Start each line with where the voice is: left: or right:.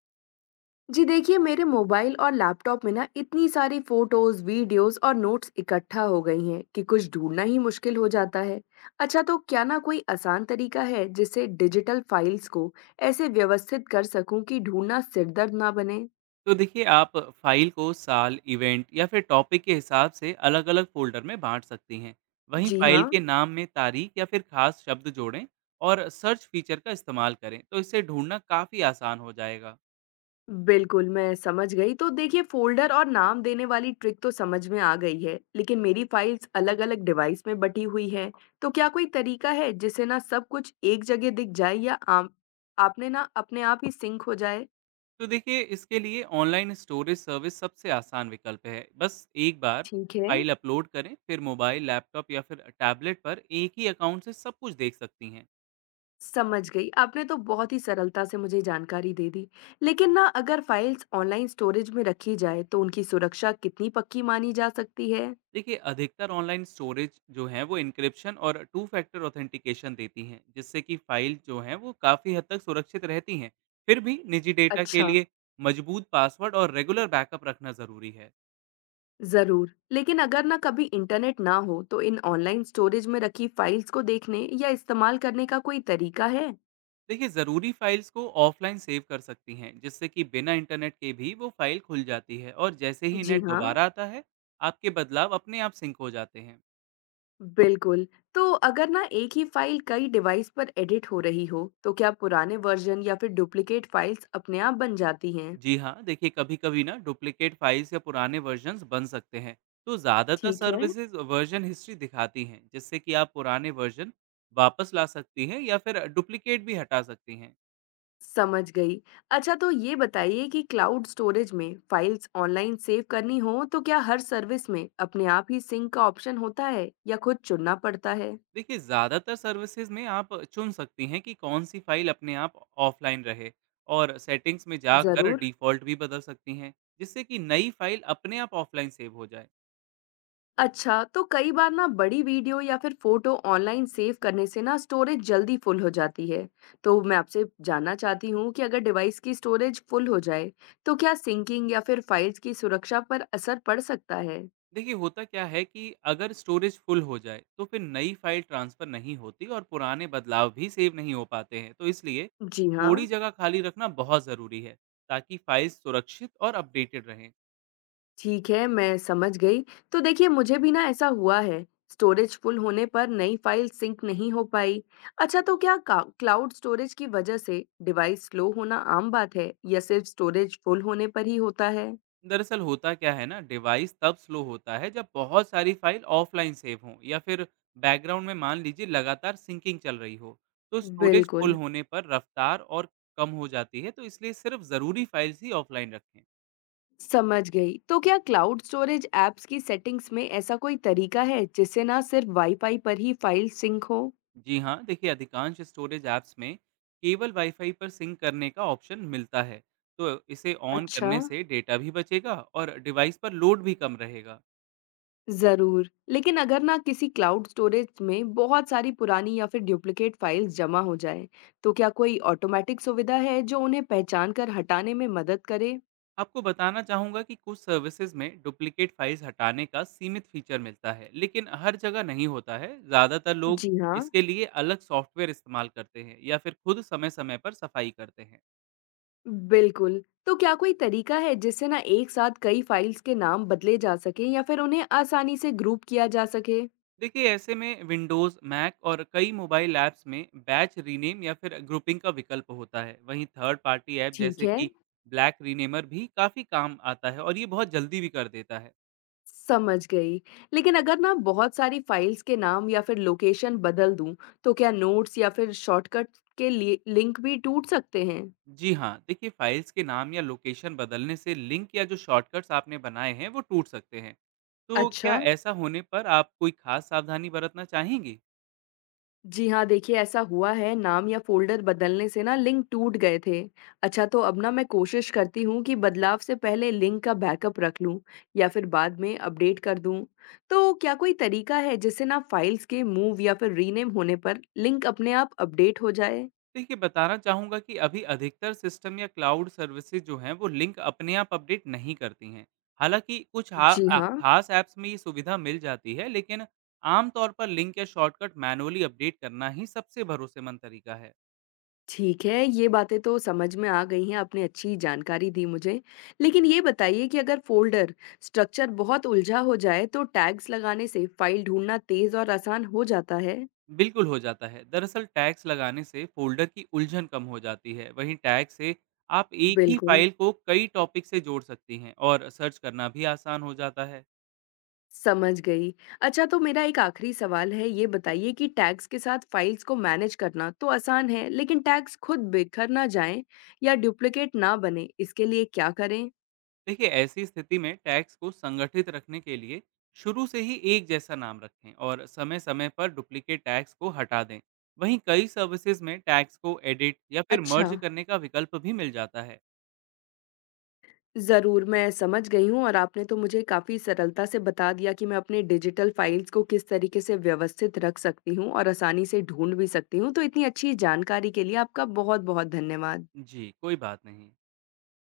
left: जी देखिए मेरे मोबाइल और लैपटॉप में ना इतनी सारी फोटोज, वीडियोस और नोट्स इकट्ठा हो गई हैं कि कुछ ढूंढना ही मुश्किल हो जाता है। अच्छा, तो क्या ना कोई आसान तरीका है जिससे डिजिटल फाइल्स को ऐसे व्यवस्थित कर सकूं कि ढूंढना सिरदर्द ना बने?
right: तो देखिए आप फाइल को साल, इवेंट या फिर टॉपिक के हिसाब से अलग-अलग फ़ोल्डर में बाँट सकती हैं। वहीं
left: जी
right: फाइल
left: हाँ,
right: के नाम में तारीख या फिर ख़ास शब्द जोड़ें और सर्च फीचर का इस्तेमाल करें, तो इसे ढूँढना काफ़ी आसान हो जाएगा।
left: बिल्कुल, मैं समझ गई। तो देखिए फ़ोल्डर और नाम देने वाली ट्रिक तो समझ में आ गई है, लेकिन मेरी फ़ाइल्स अलग-अलग डिवाइस में बँटी हुई हैं। तो क्या कोई तरीका है जिससे ना सब कुछ एक जगह दिख जाए या आम आपने ना अपने आप ही सिंक हो जाए?
right: तो देखिए इसके लिए ऑनलाइन स्टोरेज सर्विस सबसे आसान विकल्प है। बस एक बार
left: ठीक है,
right: फाइल अपलोड करें, फिर मोबाइल, लैपटॉप या फिर टैबलेट पर एक ही अकाउंट से सब कुछ देख सकती हैं।
left: समझ गई। आपने तो बहुत ही सरलता से मुझे जानकारी दे दी। लेकिन ना अगर फ़ाइल्स ऑनलाइन स्टोरेज में रखी जाए तो उनकी सुरक्षा कितनी पक्की मानी जा सकती है?
right: देखिए अधिकतर ऑनलाइन स्टोरेज जो है वो इंक्रिप्शन और टू फैक्टर ऑथेंटिकेशन देती हैं, जिससे कि फाइल जो है वो काफ़ी हद तक सुरक्षित रहती हैं। फिर भी निजी डेटा के
left: अच्छा।
right: लिए मजबूत पासवर्ड और रेगुलर बैकअप रखना ज़रूरी है।
left: जरूर, लेकिन अगर ना कभी इंटरनेट ना हो तो इन ऑनलाइन स्टोरेज में रखी फाइल्स को देखने या इस्तेमाल करने का कोई तरीका है?
right: देखिए ज़रूरी फाइल्स को ऑफलाइन सेव कर सकती हैं, जिससे कि बिना इंटरनेट के भी वो फाइल खुल जाती है और जैसे ही
left: जी
right: नेट
left: हाँ।
right: दोबारा आता है, आपके बदलाव अपने आप सिंक हो जाते हैं।
left: बिल्कुल। तो अगर ना एक ही फाइल कई डिवाइस पर एडिट हो रही हो तो क्या पुराने वर्जन या फिर डुप्लीकेट फाइल्स अपने आप बन जाती हैं?
right: जी हाँ, देखिए कभी कभी ना डुप्लीकेट फाइल्स या पुराने वर्जन्स बन सकते हैं, तो ज़्यादातर
left: ठीक है।
right: सर्विसेज वर्जन हिस्ट्री दिखाती हैं, जिससे कि आप पुराने वर्जन वापस ला सकती हैं या फिर डुप्लीकेट भी हटा सकती हैं।
left: समझ गई। अच्छा, तो ये बताइए कि क्लाउड स्टोरेज में फाइल्स ऑनलाइन सेव करनी हो तो क्या हर सर्विस में अपने आप ही सिंक का ऑप्शन होता है या खुद चुनना पड़ता है?
right: देखिए ज़्यादातर सर्विसेज में आप चुन सकती हैं कि कौन सी फाइल अपने आप ऑफलाइन रहे, और सेटिंग्स में जाकर
left: जरूर।
right: डिफ़ॉल्ट भी बदल सकती हैं, जिससे कि नई फाइल अपने आप ऑफलाइन सेव हो जाए।
left: अच्छा, तो कई बार ना बड़ी वीडियो या फिर फोटो ऑनलाइन सेव करने से ना स्टोरेज जल्दी फुल हो जाती है। तो मैं आपसे जानना चाहती हूँ कि अगर डिवाइस की स्टोरेज फुल हो जाए तो क्या सिंकिंग या फिर फाइल्स की सुरक्षा पर असर पड़ सकता है?
right: देखिए होता क्या है कि अगर स्टोरेज फुल हो जाए, तो फिर नई फाइल ट्रांसफर नहीं होती और पुराने बदलाव भी सेव नहीं हो पाते हैं, तो इसलिए
left: जी हाँ।
right: थोड़ी जगह खाली रखना बहुत ज़रूरी है, ताकि फाइल सुरक्षित और अपडेटेड रहें।
left: ठीक है, मैं समझ गई। तो देखिए मुझे भी ना ऐसा हुआ है, स्टोरेज फुल होने पर नई फाइल सिंक नहीं हो पाई। अच्छा, तो क्या क्लाउड स्टोरेज की वजह से डिवाइस स्लो होना आम बात है या सिर्फ स्टोरेज फुल होने पर ही होता है?
right: दरअसल होता क्या है ना, डिवाइस तब स्लो होता है जब बहुत सारी फाइल ऑफलाइन सेव हों, या फिर बैकग्राउंड में मान लीजिए लगातार सिंकिंग चल रही हो, तो स्टोरेज फुल
left: बिल्कुल,
right: होने पर रफ्तार और कम हो जाती है, तो इसलिए सिर्फ ज़रूरी फाइल्स ही ऑफलाइन रखें।
left: समझ गई। तो क्या क्लाउड स्टोरेज ऐप्स की सेटिंग्स में ऐसा कोई तरीका है जिससे ना सिर्फ वाईफाई पर ही फाइल सिंक हो?
right: जी हाँ, देखिए अधिकांश स्टोरेज ऐप्स में केवल वाईफाई पर सिंक करने का ऑप्शन मिलता है, तो इसे ऑन
left: अच्छा।
right: करने से डेटा भी बचेगा और डिवाइस पर लोड भी कम रहेगा।
left: ज़रूर। लेकिन अगर ना किसी क्लाउड स्टोरेज में बहुत सारी पुरानी या फिर डुप्लिकेट फाइल्स जमा हो जाए, तो क्या कोई ऑटोमेटिक सुविधा है जो उन्हें पहचान कर हटाने में मदद करे?
right: आपको बताना चाहूँगा कि कुछ सर्विसेज में डुप्लीकेट फाइल्स हटाने का सीमित फीचर मिलता है, लेकिन हर जगह नहीं होता है। ज़्यादातर लोग
left: जी हाँ,
right: इसके लिए अलग सॉफ्टवेयर इस्तेमाल करते हैं या फिर खुद समय समय पर सफाई करते हैं।
left: बिल्कुल। तो क्या कोई तरीका है जिससे ना एक साथ कई फाइल्स के नाम बदले जा सके या फिर उन्हें आसानी से ग्रुप किया जा सके?
right: देखिए ऐसे में विंडोज़, मैक और कई मोबाइल ऐप्स में बैच रीनेम या फिर ग्रुपिंग का विकल्प होता है। वहीं थर्ड पार्टी ऐप
left: ठीक
right: जैसे
left: है।
right: कि ब्लैक रीनेमर भी काफ़ी काम आता है और ये बहुत जल्दी भी कर देता है।
left: समझ गई। लेकिन अगर ना बहुत सारी फाइल्स के नाम या फिर लोकेशन बदल दूँ, तो क्या नोट्स या फिर शॉर्टकट के लिए लिंक भी टूट सकते हैं?
right: जी हाँ, देखिए फाइल्स के नाम या लोकेशन बदलने से लिंक या जो शॉर्टकट्स आपने बनाए हैं वो टूट सकते हैं। तो क्या
left: अच्छा।
right: ऐसा होने पर आप कोई खास सावधानी बरतना चाहेंगी?
left: जी हाँ, देखिए ऐसा हुआ है, नाम या फ़ोल्डर बदलने से ना लिंक टूट गए थे। अच्छा, तो अब ना मैं कोशिश करती हूँ कि बदलाव से पहले लिंक का बैकअप रख लूँ या फिर बाद में अपडेट कर दूँ। तो क्या कोई तरीका है जिससे ना फाइल्स के मूव या फिर रीनेम होने पर लिंक अपने आप अपडेट हो जाए?
right: देखिए बताना चाहूँगा कि अभी अधिकतर सिस्टम या क्लाउड सर्विसेज जो हैं वो लिंक अपने आप अपडेट नहीं करती हैं। हालाँकि कुछ
left: जी हाँ।
right: खास ऐप्स में ये सुविधा मिल जाती है, लेकिन आमतौर पर लिंक या शॉर्टकट मैनुअली अपडेट करना ही सबसे भरोसेमंद तरीका है।
left: ठीक है, ये बातें तो समझ में आ गई हैं, आपने अच्छी जानकारी दी मुझे। लेकिन ये बताइए कि अगर फ़ोल्डर स्ट्रक्चर बहुत उलझा हो जाए, तो टैग्स लगाने से फ़ाइल ढूँढना तेज़ और आसान हो जाता है?
right: बिल्कुल हो जाता है। दरअसल टैग्स लगाने से फ़ोल्डर की उलझन कम हो जाती है। वहीं टैग से आप एक ही
left: बिल्कुल,
right: फ़ाइल को कई टॉपिक से जोड़ सकती हैं और सर्च करना भी आसान हो जाता है।
left: समझ गई। अच्छा, तो मेरा एक आखिरी सवाल है, ये बताइए कि टैग्स के साथ फ़ाइल्स को मैनेज करना तो आसान है, लेकिन टैग्स खुद बिखर ना जाएँ या डुप्लिकेट ना बनें, इसके लिए क्या करें?
right: देखिए ऐसी स्थिति में टैक्स को संगठित रखने के लिए शुरू से ही एक जैसा नाम रखें और समय समय पर डुप्लीकेट टैक्स को हटा दें। वहीं कई सर्विसेज में टैक्स को एडिट या फिर
left: अच्छा।
right: मर्ज करने का विकल्प भी मिल जाता है।
left: ज़रूर, मैं समझ गई हूँ और आपने तो मुझे काफ़ी सरलता से बता दिया कि मैं अपने डिजिटल फाइल्स को किस तरीके से व्यवस्थित रख सकती हूँ और आसानी से ढूँढ भी सकती हूँ। तो इतनी अच्छी जानकारी के लिए आपका बहुत-बहुत धन्यवाद।
right: जी कोई बात नहीं।